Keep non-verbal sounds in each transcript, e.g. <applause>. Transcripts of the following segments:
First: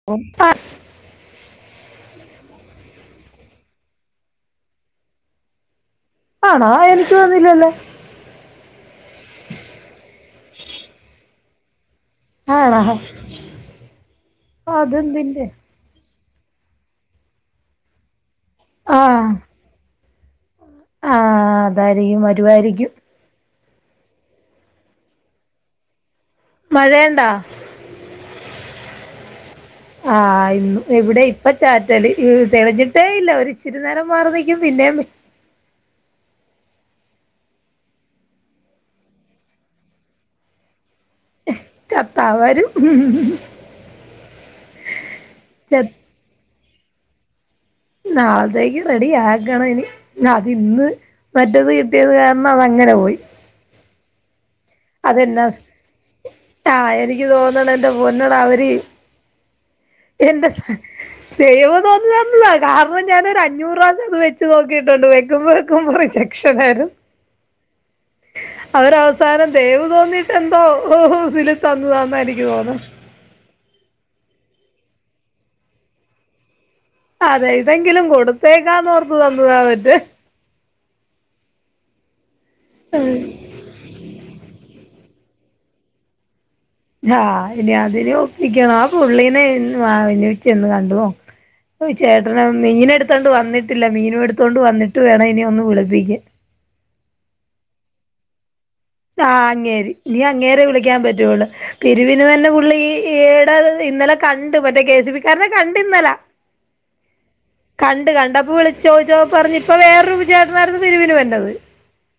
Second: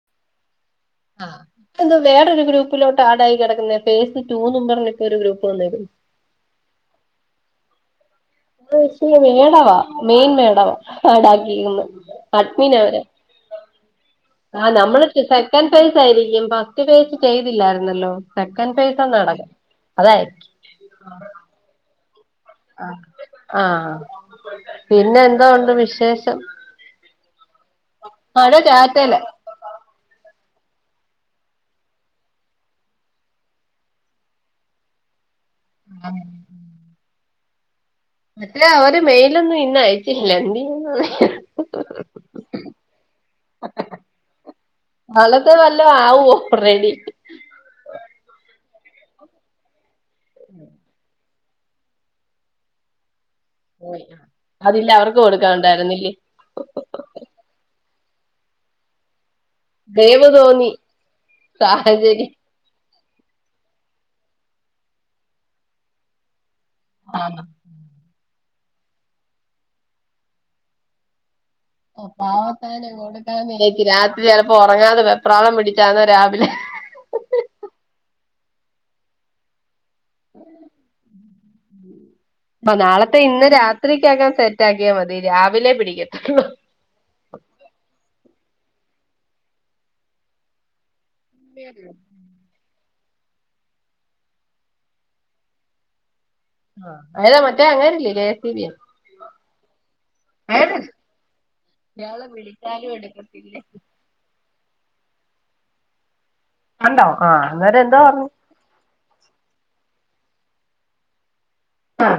<inaudible> ആ തെന്താ വേറൊരു ഗ്രൂപ്പിലോട്ട് ആഡയി കിടക്കുന്ന, ഫേസ് ടൂ ന്ന് പറഞ്ഞിട്ടോരു ഗ്രൂപ്പ് വന്നെക്കുന്നു. ആണാ? എനിക്ക് വന്നില്ലല്ലോ. അ <unintelligible> മേടവാ മെയിൻ മേടവാ ആടാക്കിക്ക്ന്ന്. അഡ്മീൻ ആണോ അവരെ ആഹ നമ്മള്- അതെന്തിന്റെ സെക്കാൻ. <unintelligible> ആയിരിക്കും ഫസ്റ്റ് സെയ്‌സ്സ്- ചെയ്തില്ലായിരുന്നല്ലോ? സെക്കൻഡ് സെയ്‌സ്സ് ആഹ് നടക്കും അതായിരിക്കും.. ഇത്‌ അതെ മാതിരി. ആഹ പിന്നെ എന്ത് ഉണ്ട് വിശേഷം? മഴാണ്ടാ? മഴ ചാറ്റല്. <inaudible> ആഹ് ഇന്ന് ഇവിടെ ഇപ്പ ചാറ്റല്- തെളഞ്ഞിട്ടേ ഇല്ല. ഒരുച്ചിരി നേരം മാറി നിക്കും പിന്നെ- ആഹ. മറ്റേ അവര് വെയിലൊന്നും ഇന്ന് അയിട്ടില്ലാ എന്ത് ചെയ്യ. ചത്താ വരും <unintelligible> വല്ല ച ആവോ? റെഡി നാളത്തേക്ക് റെഡി ആകണം ഇനി അതി ഇന്ന് മറ്റെത് കിട്ടിയത് കാരണം അത് അങ്ങനെ പോയി അതില്ല അവർക്ക് അതെന്നാ കൊടുക്കാൻണ്ടായിരുന്നില്ലേ? ആഹ് എനിക്ക് തോന്ന്ണ് എന്റെ പൊന്നട അവര് ദയവ് <unintelligible> തോന്നി സാഹചര്യം കാരണം ഞാനൊരു അഞ്ഞൂറാന്റെ ത് വെച്ച് നോക്കിയിട്ടുണ്ട് വെക്കുമ്പോയ്ക്കും റിജെക്ഷനായിര് <unintelligible> അവരവസാനം ദയവ് തോന്നിയിട്ടെന്തോ ഓ തിൽ ഓ തന്നാതാന്ന എനിക്ക് തോന്ന് പാവത്താന് രാത്രി ചിലപ്പോ ഉറങ്ങാതെ വെപ്രാളം പിടിച്ചാന്നോ രാവിലെ അതെ ഇതെങ്കിലും കൊടുത്തേക്കാന്ന് ഓർത്ത് തന്നതാ മറ്റേ അപ്പെ നാളത്തെ ഇന്ന് രാത്രിക്കകം സെറ്റക്കിയാൽ മതി രാവിലെ പിടിക്ക ഹാ ഇനി അതിനെ ഒപ്പിക്കണം ആഹ് പുള്ളീനെ ചെന്ന് കണ്ടുനോ ചേ കരാണം മീൻ എടുത്തുകോണ്ട് വന്നിട്ടില്ല മീനും എടുത്തുകൊണ്ട് വന്നിട്ട് വേണം ഇനി ഒന്ന് വിളിപ്പിക്കൻ <unintelligible> മറ്റേ അങ്ങേര്ല്ലേ കെ സി ബി ആഹ് കേറി. ഇനി അങ്ങേരെ ഏത് വിളിക്കാൻ പറ്റുവുള്ളു പിരിവിന് ഇയാള് വരണ പുള്ളി വിളിച്ചാലും ഈടെ എടുക്കത്തില്ലേ ഇന്നലെ കണ്ട് മറ്റെ കെ സി ബി കാരെനെ കണ്ട് ഇന്നലെ ഉണ്ടോ ആഹ് അന്നേരം എന്തോ കണ്ട് പറഞ്ഞു കണ്ടെപ്പോൾ വിളി ചോയ്ചപ്പോ പറഞ്ഞു ഇപ്പൊ വേറൊരു ചെട്ടാനയിര്ന്നു പിരിവിന് വരുന്നത് ആഹ..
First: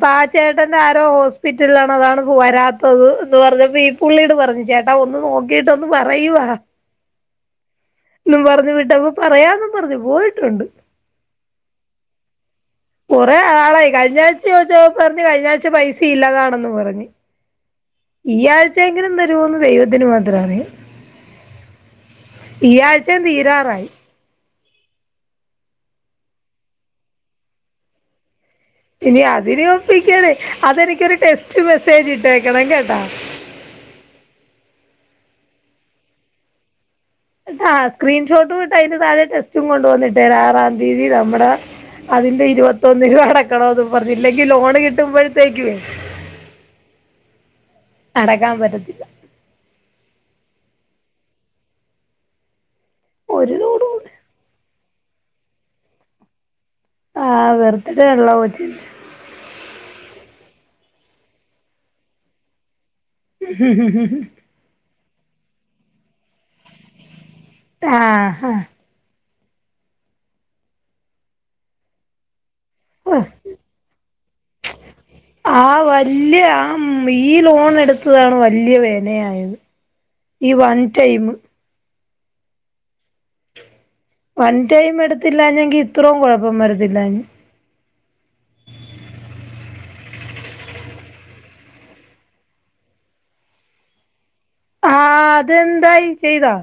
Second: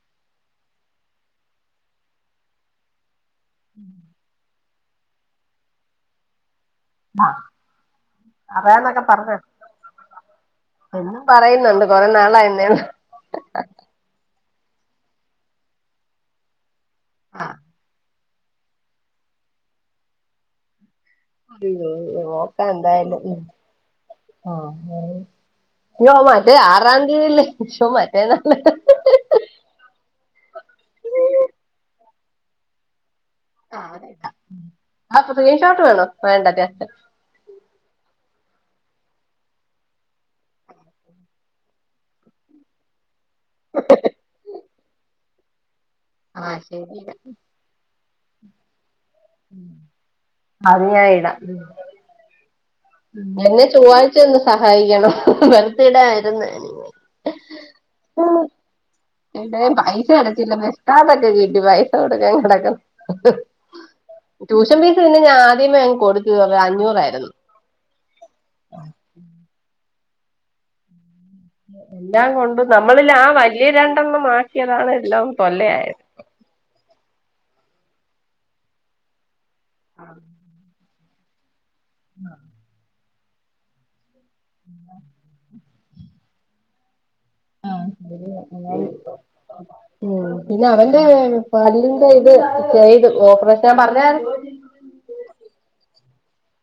പാച്ചിട്ട ചേട്ടന്റെ ആരോ ഹോസ്പിറ്റലില ആണ് അതാണ് വരാത്തത് എന്ന് പറഞ്ഞപ്പോ ഈ പുള്ളീട് പറഞ്ഞു ചേ ട്ടാ ഒന്ന് നോക്കിട്ടൊന്ന് പറയവാ ആഹ് എന്നും പറഞ്ഞു പറയാന്നൊക്കെ വിട്ടപ്പൊ പറഞ്ഞോ പറയാ പറഞ്ഞു പോയിട്ടുണ്ട് പറയുന്നുണ്ട് കൊറേ നാളെ ആയന്നേ കുറേ നാള്ളയി കഴഞ്ഞാഴച ചോദിച്ചാ പറഞ്ഞഞ് കഴിഞ്ഞ ആഴ്ച പൈസ ഇല്ലാതാണെന്ന് പറഞ്ഞു ആഹ് ഈ ആഴ്ച എങ്കിലും തരുമോന്ന് ദൈവത്തിന് മാത്ര അറിയാം <unintelligible> നോക്കാ ഈ എന്തായാലും ആഴ്ചയും ഉം തീരാറായി ആഹ് <unintelligible> മാറ്റേ ആറാം തീയതില്ലേ <unintelligible> മാറ്റേ <unintelligible> ഇനി അതിന് ഒപ്പിക്കണ് അതെനിക്കൊരു ടെക്സ്റ്റ് മെസ്സേജ് ഇട്ടേക്കണം കേട്ടാ അത് സ്ത്രീൻഷോട്ട് വേണോ വേണ്ട ജസ്റ്റ് ആഹ് സ്ക്രീൻഷോട്ട് വിട്ട് അതിന് താഴെ ടെസ്റ്റും കൊണ്ട് വിട്ടേ ആറാം തീയതി നമ്മടെ അതിന്റെ ഇരുപത്തൊന്ന് രൂപ അടക്കണോന്ന് പറഞ്ഞില്ലെങ്കി ലോണ് കിട്ടുമ്പഴ്ത്തേക്കേ അടക്കാൻ പറ്റത്തില്ല <inaudible> അത് ഞായിടാം ഒരു എന്നെ ലോഡ് പോലും ചൊവ്വാഴ്ച ഒന്ന് സഹായിക്കണം ബർത്തിടെ വരുന്നെ ആഹ് ബർത്തിടെ ആണല്ലോ കൊച്ചിന്റെ എന്റെ പൈസ അടച്ചില്ല മഷ്ടാതൊക്കെ കിട്ടി പൈസ കൊടുക്കാൻ കിടക്കുന്നു ഹ ഹ ഹ ട്യൂഷൻ ഫീസ് പിന്നെ ഞാൻ ആദ്യ കൊടുത്തു അഞ്ഞൂറായിരുന്നു ആഹ് ഹ എല്ലാം കൊണ്ടും നമ്മളിൽ ആ ആഹ് വല്യ രണ്ടെണ്ണം മറ്റിയതാണ് എല്ലാം തൊല്ലെ ഇല്യ. ഉം ഈ ലോൺ എടുത്തതാണ് വല്യ വേനയായത് ആ ഈ വൺ ടൈം ആഹ വൺ ടൈം എടുത്തില്ലഞ്ഞെങ്കി ഇത്രയും കുഴപ്പം വരത്തില്ലാഞ്ഞു അഹ് <unintelligible> ഉം പിന്നെവന്റെ പല്ലിന്റെ ഇത് ചെയ്തു ഓപ്പറശൻ ഞൻ പറഞ്ഞാരുന്നു ആഹ് അതെന്തായി ചെയ്താ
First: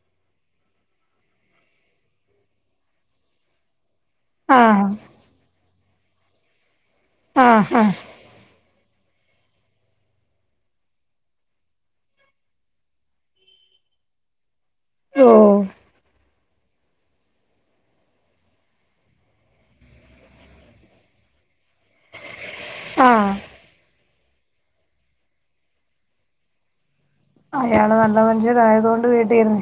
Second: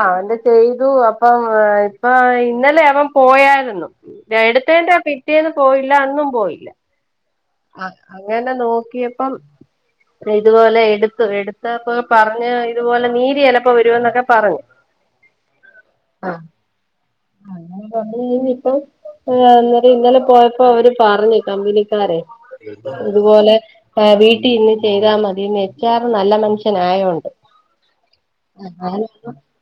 ആഹ് എന്താ ചെയ്തു അപ്പം ഇപ്പ ഇന്നലെ അവൻ പോയായിരുന്നു ആഹ് എടുത്തേന്റെ പിറ്റേന്ന് പോയില്ല അന്നും പോയില്ല ആഹ് ആഹ് അങ്ങനെ നോക്കിയപ്പം ഇതുപോലെ എടുത്തു എടുത്തപ്പൊ പറഞ്ഞഞ് ഇതുപോലെ നീരി ചലപ്പോ വരുമന്നൊക്കെ പറഞ്ഞു ഓഹ് ആഹ് അങ്ങെ പറഞ്ഞ ഇപ്പ അന്നേരം ഇന്നലെ പോയപ്പോ അവര് പറഞ്ഞു കമ്പനകാരൻ ആഹ് അതുപോലെ വീട്ടിൽ ഇന്ന് ചെയ്താ മതി എച്ചാറും നല്ല മനുഷ്യനായോണ്ട് അയാള് നല്ല മനുഷ്യരായത് കൊണ്ട് വീട്ടിന്ന്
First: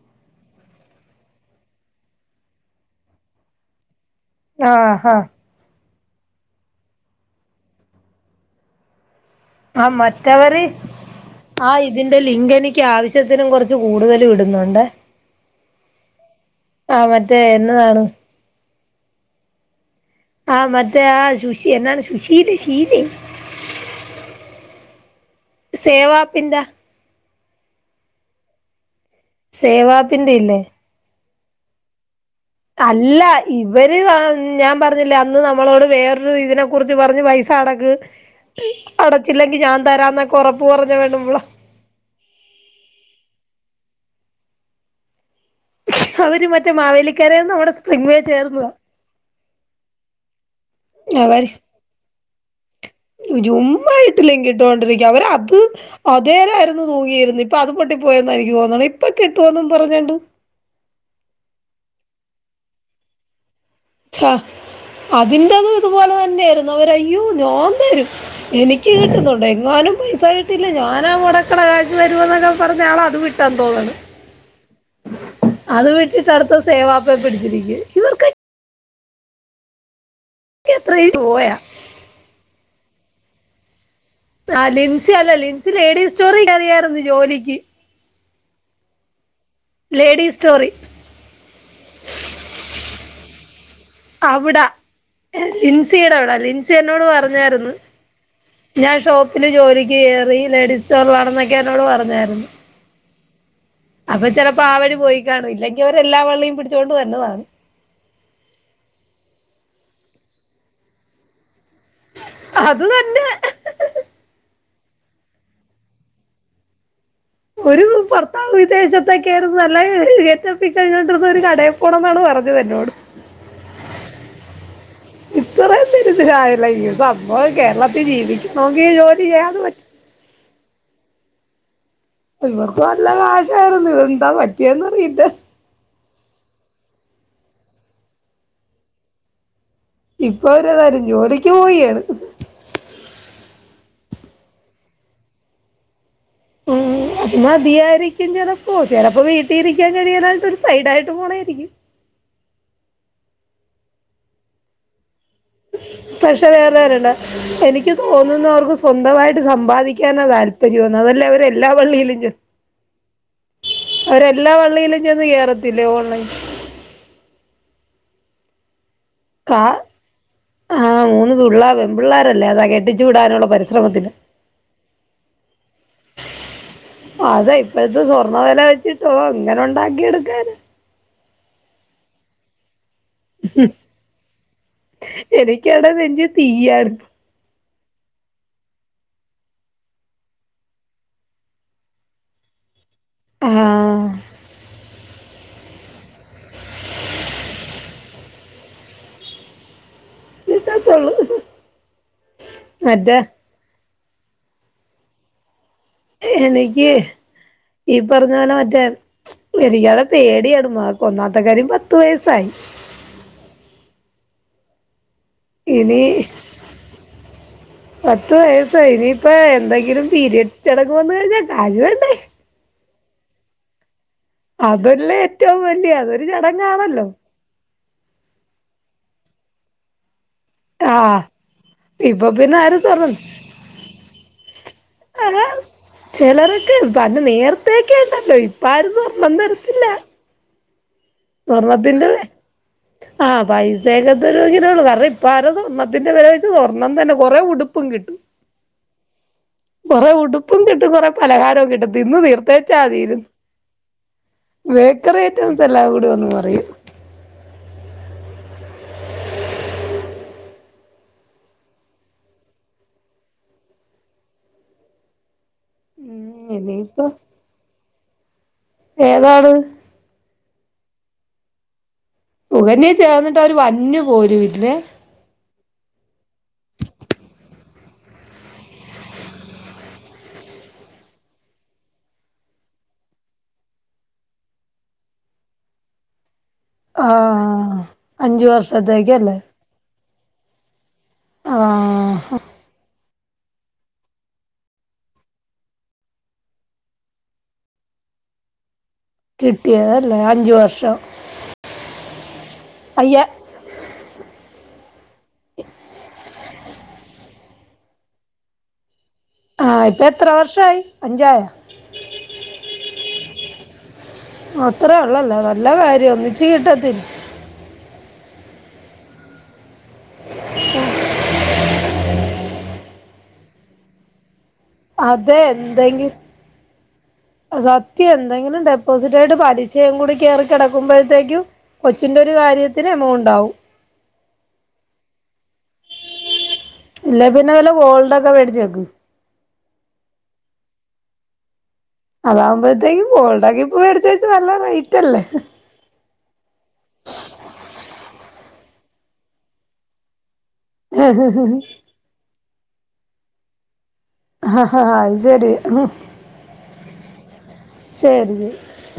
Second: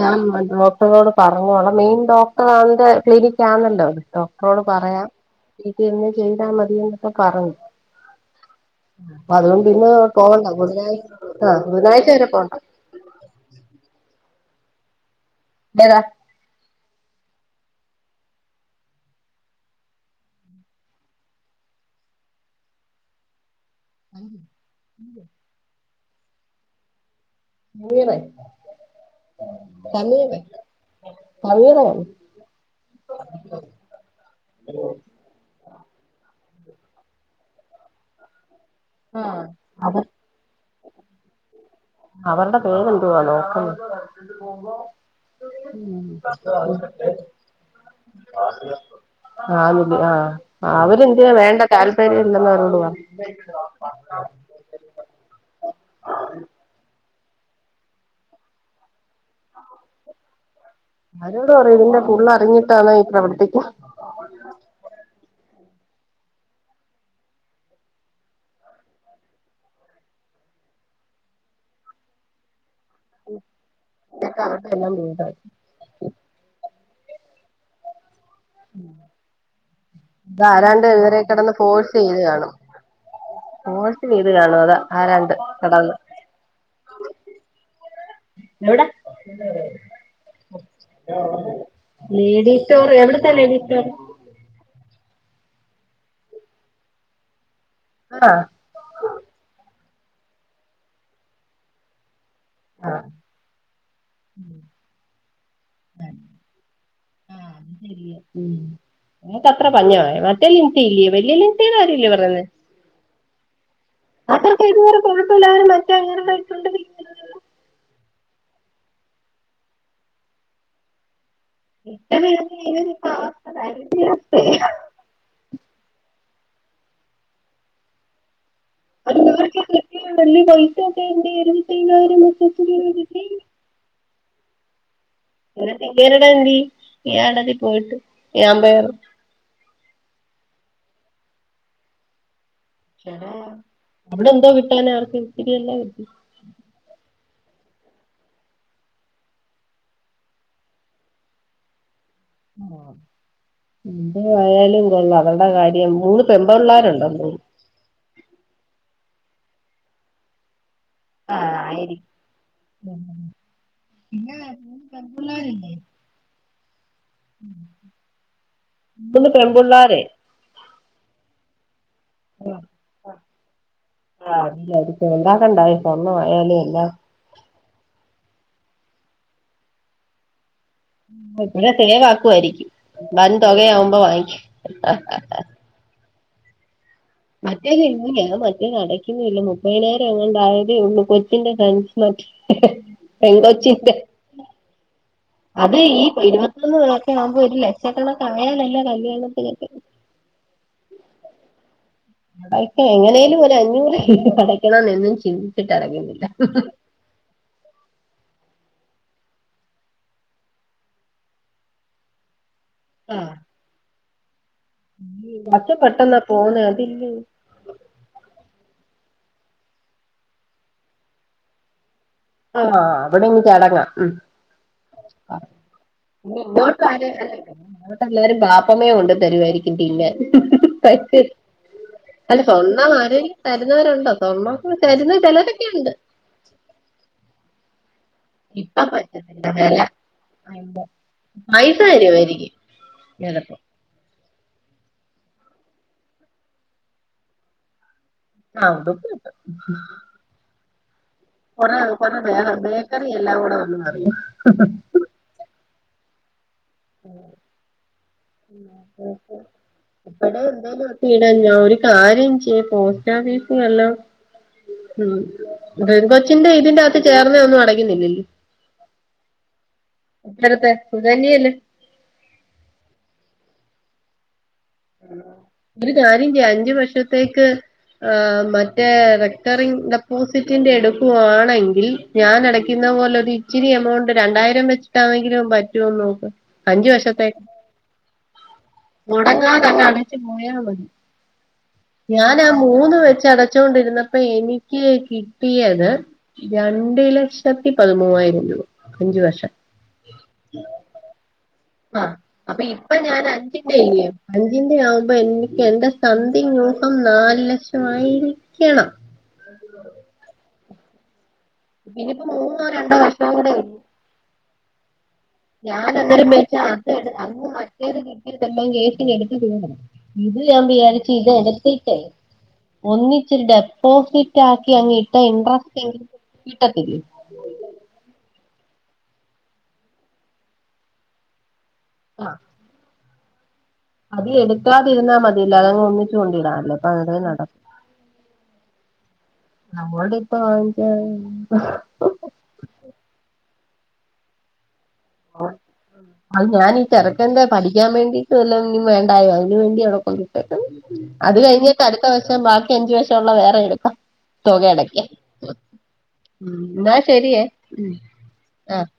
ഞാൻ ഡോക്ടറോട് പറഞ്ഞോളാം മെയിൻ ഡോക്ടർ ആന്റെ ക്ലിനിക്ക ആണല്ലോ ഡോക്ടർ ഡോക്ടർ പറയാം ആഹാ ആ വീട്ട ഇന്ന് ചെയ്താ മതി എന്നൊക്കെ പറഞ്ഞു അപ്പൊ അതുകൊണ്ട് ആ പിന്നെ പോകണ്ട മറ്റവര് ബുധനാഴ്ച ആ ബുധനാഴ്ച വരെ പോണ്ട എനിക്കാവശ്യത്തിനും കുറച്ച് കൂടുതൽ ഇടുന്നുണ്ട് ഏതാ ആഹ് മറ്റേ എന്നതാണ് ആഹ് മ ആഹ് സുഷിയ നന്ന സു ശീല ശീല്ലേ <inaudible> സേവാ പിന്റ സേവാപ്പിന്റെ ഇല്ലേ <inaudible> അല്ല ഇവര് ഞാൻ പറഞ്ഞില്ലേ ന്ന് നമ്മളോട് വേറൊരു ഇതിനെ കുറിച്ച് പറഞ് പൈസ അടക്ക് ആഹ് അടച്ചില്ലെങ്കിൽ ഞാൻ അവർ തരാന്ന ഉറപ്പ് പറഞ്ഞ പെണ്ണുംപിള്ള അവരുടെ പേരെന്തുവാ നോക്ക അവര് മറ്റേ മാവേലിക്കാരേന്ന് നമ്മടെ സ്പ്രിംഗ വേ ചേർന്ന ആ ആഹ് അവര്ന്ന്ത് അവര് വേണ്ട താല്പര്യം ഇല്ലെന്ന ഒരോട് പോ ായിട്ട് ലഘിട്ടൊണ്ടിരിക്കുക അവര് അത് അതേനായിരുന്നു തൂങ്ങിയിരുന്നു ഇപ്പ അത് പൊട്ടി പോയന്ന് എനിക്ക് പോകന്നാണ് ഇപ്പൊ കിട്ടുവന്നും പറഞ്ഞണ്ട് ആരോട് പറ ഇതിന്റെ ഫുള്ള അറിഞ്ഞിട്ടണ ഈ പ്രവർത്തിക്ക ഛ അതിന്റതും ഇതുപോലെ തന്നെയായിരുന്നു അവരയ്യോ ഞാന്നരും എനിക്ക് കിട്ടുന്നുണ്ട് എങ്ങാനും പൈസ കിട്ടില്ല ഞാനാ മുടക്കട കാശു തരുമ എന്നൊക്കെ പറഞ്ഞയാള അത് വിട്ടാന്ന് തോന്നണ് അവർക്കെല്ലാം വീടായി അത് വീട്ടിട്ട അടുത്ത സേവാപ്പ പിടിച്ചിരിക്കും ഇവ അതരാാണ്ട് എത്രയും ഇവരെ കടന്ന് രൂപയാ ഫോഴ്സ് ചെയ്ത് കാണും ഫോഴ്സ് ചെയ്ത് കാണും അതാ ആരാണ്ട് കടന്ന് ചെറി കറിയായിരുന്നു ജോലിക്ക് എവിടാ ലേഡീസ് സ്റ്റോറി ലേഡി സ്റ്റോർ എവിടത്താ ലേഡീ സ്റ്റോർ അവിടാ ലിൻസിയുടെ അവിടാ ലിൻസി എന്നോട് പറഞ്ഞരുന്നു ആഹ് ഞാൻ ഷോപ്പില് ജോലിക്ക് കയറി ലേഡീസ് സ്റ്റോറിലാണെന്നൊക്കെ എന്നോട് പറഞ്ഞായിരുന്നു ആഹ് അപ്പൊ ചിലപ്പോ ആ വഴി പോയിക്കാണും ഇല്ലെങ്കി അവരെല്ലാ വെള്ളിയും പിടിച്ചോണ്ട് വരണതാണ് അത്ര പഞ്ഞവയോ മറ്റേ ലിൻസി ഇല്ലയോ വലിയ ലിൻസിടെ കാര്യം അല്ലിയോ അത് തന്നെ അത ചെയ്തു കൊഴപ്പില്ലരും മറ്റങ്ങ <unintelligible> ഒരു ഭർത്താവ് വിദേശത്തൊക്കെയായിരുന്നു നല്ല ഗെറ്റപ്പിക്കഴിഞ്ഞൊണ്ടിരുന്ന ഒരു കട <unintelligible> ഇത്രയും ദുരിദ്രായില്ല സംഭവം കേരളത്തിൽ ജീവിക്കണക്കി ജോലി ചെയ്യാതെ പറ്റി ല്ല കയ്യ് പൈസൊക്കെ എ ന്തയ്യരും ഇവർക്ക് നല്ല കാശായിരുന്നു ഇത്‌ ന്താ പറ്റിയേന്ന് അറിയില്ല <unintelligible> കിരണ് എന്തീ ഏടതി പോയിട്ട് ഏഴാമ്പറ് ഇപ്പ അവര്തറിഞ്ഞു ജോലിക്ക് പോയിയാണ് ശ്ശെടാ അവിടെ എന്തോ കിട്ടാനാ ആർക്ക്ത്തിരില്ലാത് ഇത് നമ്പ് ഉം അത് മതിയായിരിക്കും ചിലപ്പോ ചിലപ്പോ വീട്ടിരിക്കാൻ കഴിയാനായിട്ട് ഒരു സൈഡ് ആായിട്ട് പോണായിരിക്കും ഉം എന്ത് ആയാലും കൊള്ളാം അവൾടെ കാര്യ പക്ഷെ വേറെ കാര്യണ്ട് എനിക്ക് തോന്നുന്നെ അവർക്ക് സ്വന്തമായിട്ട് സമ്പാദിക്കാനാ താൽ പര്യംയോന്ന് അതല്ലേ അവര് എല്ലാ വള്ളിയിലും ചെ ഉ അവരെല്ലാ വള്ളിയിലും ചെന്ന് കേറത്തില്ലയോഓൺലൈൻ ബള് കാ പെൺപിള്ളാരെ ആഹ് മൂന്ന് പിള്ളേര് പെൺപിള്ളേരല്ലേ അതാ കെട്ടിച്ചു വിടാനുള്ള പരിശ്രമത്തിന് ആ ന്റെട്ത്ത് എന്താപ്പാണ്ടായെ സ്വർണ ആയാലും എല്ലാ അതാ ഇപ്പോഴത്തെ സ്വർണ്ണ വില വെച്ചിട്ടോ ഓ എങ്ങനെ ഉണ്ടാക്കി എടുക്കാനാ ഇബടെ സേവ് ആക്കുവായിരിക്കും വൻ തുകയാവുമ്പോ വാങ്ങിക്കും ക്കാടെ നെഞ്ചിൽ തീയ്യാണ് മറ്റേത് ഇന്ന് ഞാൻ മറ്റേ അടക്കുന്നില്ല മുപ്പതിനായിരം ആങ്ങണ്ടെ ആയതേ ഉള്ളൂ കൊച്ചിന്റെ ഫ്രണ്ട്സ് പെൺകൊച്ചിന്റെ ആഹ് അത് ഈ ഇരുപത്തൊന്ന് വയസ്സാവുമ്പോ ഒരു ലക്ഷക്കണക്കാങ്ങ നയല്ലെ കല്യാണത്തിനൊക്കെ <unintelligible> പൈസ മറ്റേ എങ്ങനേലും ഒരഞ്ഞൂറ് അടയ്ക്കണം എന്നേര്ന്നു ചിന്തിച്ചിട്ടറങ്ങിയത് എനിക്ക് ഈ പറഞ്ഞ പോലെ മറ്റേ എനിക്കാളെ പേടിയാണ് മ ഒന്നാമത്തെ കാര്യം പത്ത് വയസ്സായി. ആ <unintelligible> ത്ര ഇനി പെട്ടെന്നാ പോണെ അതില്ലേ പത്ത് വയസ്സായി ഇനിയിപ്പോ എന്തെങ്കിലും പീരയഡ്സ് ചടങ്ങു വെന്ന് കഴിഞ്ഞാൽ കാശ് വേണ്ടേ ആ അത് പിന്നെ ചടങ്ങാ ഉം അതല്ലേ ആഹ് ഏറ്റവും വലിയ അതൊരു ചടങ്ങാണല്ലോ ഇനിങ്ങോട്ടാര് <unintelligible> ല്ലാരും വാപ്പമ്മ കൊണ്ട് തരുവായിരിക്കും തിന്നാൻ ആഹ് <unintelligible> ഇപ്പൊ അല്ല പിന്നെ ആരും സ്വർണ്ണം സ്വർണം ആരെ തരുന്നവരുണ്ടോ സ്വർണ്ണം തരുന്ന ആഹ് ചിലരെക്കെയുണ്ട് ചിലരൊക്കെ ഇപ്പ അന്ന് നേരത്തേക്കെ ഉണ്ടല്ലോ ഇപ്പാരും സ്വർണം തരത്തില്ല ആ എന്താ സ്വർണത്തിന്റെ വെ ആഹ് ചിലപ്പോ പൈ സക്കെ നോക്കി തരൊള്ളൂ കാരണം ഇപ്പം ആരും സ്വർണ്ണത്തിൻ്റെ വില വെച്ച് സ്വർണം തന്നെ കുറേ ഉടുപ്പും കിട്ടും ആ അതൊക്കെ കൊറെ ഉടുപ്പും കിട്ടും കൊറെ പലഹാരം ആ, കിട്ടും തിന്ന് തീർത്തേച്ചാതിയിരുന്നു വേ ക്കറി ഐറ്റംസ് എല്ലാം കൂടി ഒന്ന് പറയും ആ ഉ അപ്പടെ എന്തോ <unintelligible> ഞാൻ ഒരു കാര്യം ചെയ്യാ പോസ്റ്റാഫീസ്ന്നെല്ലാം ഉം പെൺ ഉം കൊച്ചിന്റെ ഇതിന്റെ അകത്ത് ഇനിയിപ്പോ ചേർന്ന ഒന്നും അടങ്ങുന്നിലല്ലേ ഏതാണ് അപ്പുറത്തെ സുകന്യയേല്ല് സുകന്യ ചേർന്നിട്ട് അവര് വര്ഞ്ഞു പോലുംല്ലേ ഒര് കാര്യം ചെയ്യാ അഞ്ചു വർഷത്തേക്ക് ആ മറ്റേ റെക്കറിംഗ് ഡെപ്പോസിറ്റിന്റെ എടുക്കുവാണെങ്കിൽ ഞാൻ അടയ്ക്കുന്ന പോലെ ഒരു ഇച്ചിരി എമൗണ്ട് രണ്ടായിരം വെച്ചിട്ടാണെങ്കിലും പറ്റുവോ നോക്ക് അഞ്ചു വർഷത്തേക്ക് ആഹ് അഞ്ചു വർഷത്തേക്കല്ലേ അപ്പ തന്നെ അടച്ച് പോയാ മതി ഞാൻ ആഹ് ആ മൂന്ന് വെച്ച് അടച്ചൊണ്ടിരുന്ന ഇപ്പൊ എനിക്ക് കിട്ടിയത് രണ്ട് ലക്ഷത്തി പതിമൂവായിരം രൂപ അഞ്ചു വർഷം കിട്ടിയതല്ലേ അഞ്ച് വർഷം ആഹ് അപ്പൊ ഇപ്പ അയ്യ ഞാൻ അഞ്ചിൻ്റെ ല്യോ അഞ്ചിന്റെ ആവുമ്പോ എനിക്ക് എന്റെ സംതിങ്ങ് ഊഹം നാലു ലക്ഷമായിരിക്കണം ആഹ് ഇപ്പൊ എത്ര വർഷായി അഞ്ചായോ ഇനിയിപ്പോ മൂന്നോ രണ്ടോ വർഷം കൂടി ഉള്ളു അത്രേ ഒള്ളല്ലോ നല്ല ഞാൻ കാര്യം അന്നേരം ഒന്നിച്ച് വെച്ച് അത് കിട്ടത്തില്ലേ മറ്റേത് കിട്ടിയാതന്നെ സൈറ്റ് എടുത്ത് തീർന്നു ഇത് ഞാൻ വിചാരിച്ചു ഇത് എടുത്തിട്ടേ ഒന്നിച്ചു ഒരു ഡെപ്പോസിറ്റ് റ്റാക്കി അങ്ങിട്ടാ അതെ ഇൻഡ്രസ്‌റ്റ് എന്തെങ്കി കിട്ടത്തില്ലെ സത്യം എന്തെങ്കിലും ഡെപ്പോസിറ്റായിട്ട് പലിശയും കൂടി കയറി കിടക്കുമ്പോഴത്തേക്കും കൊച്ചിന്റെ ഒരു കാര്യത്തിന് എമൗണ്ടാവും അത് എടുക്കാതിരുന്നാ മതീല്ലോ അതങ്ങ് ഒന്നിച്ചു കൊണ്ടിടാല്ലോ അപ്പൊ അതേ നടക്കു ടൊക്കെ വേടിച്ച് വെക്ക് നമ്മോടിപ്പ വാങ്ങിക്കാൻ <unintelligible> ആകുമ്പോഴത്തേക്ക് ഗോൾഡാക്കി മേടിച്ച് വെച്ചാ നല്ല റെയിറ്റല്ലേ അത് ഞാനീ ചെറുക്കൻ്റെ പഠിക്കാൻ വേണ്ടീട്ട് വല്ലോം വേണ്ടായോ അതിന് വേണ്ടിയവിടെ കൊണ്ട് അത് കഴിഞ്ഞിട്ട് അടുത്ത വർഷം ബാക്കി അഞ്ച് വർഷം ഉള്ളത് വേറെ എടുക്കാം തുക ആ അടക്കാം അത് ശരി എന്നാ ശെരിയേ ശരി ശരി ആഹ്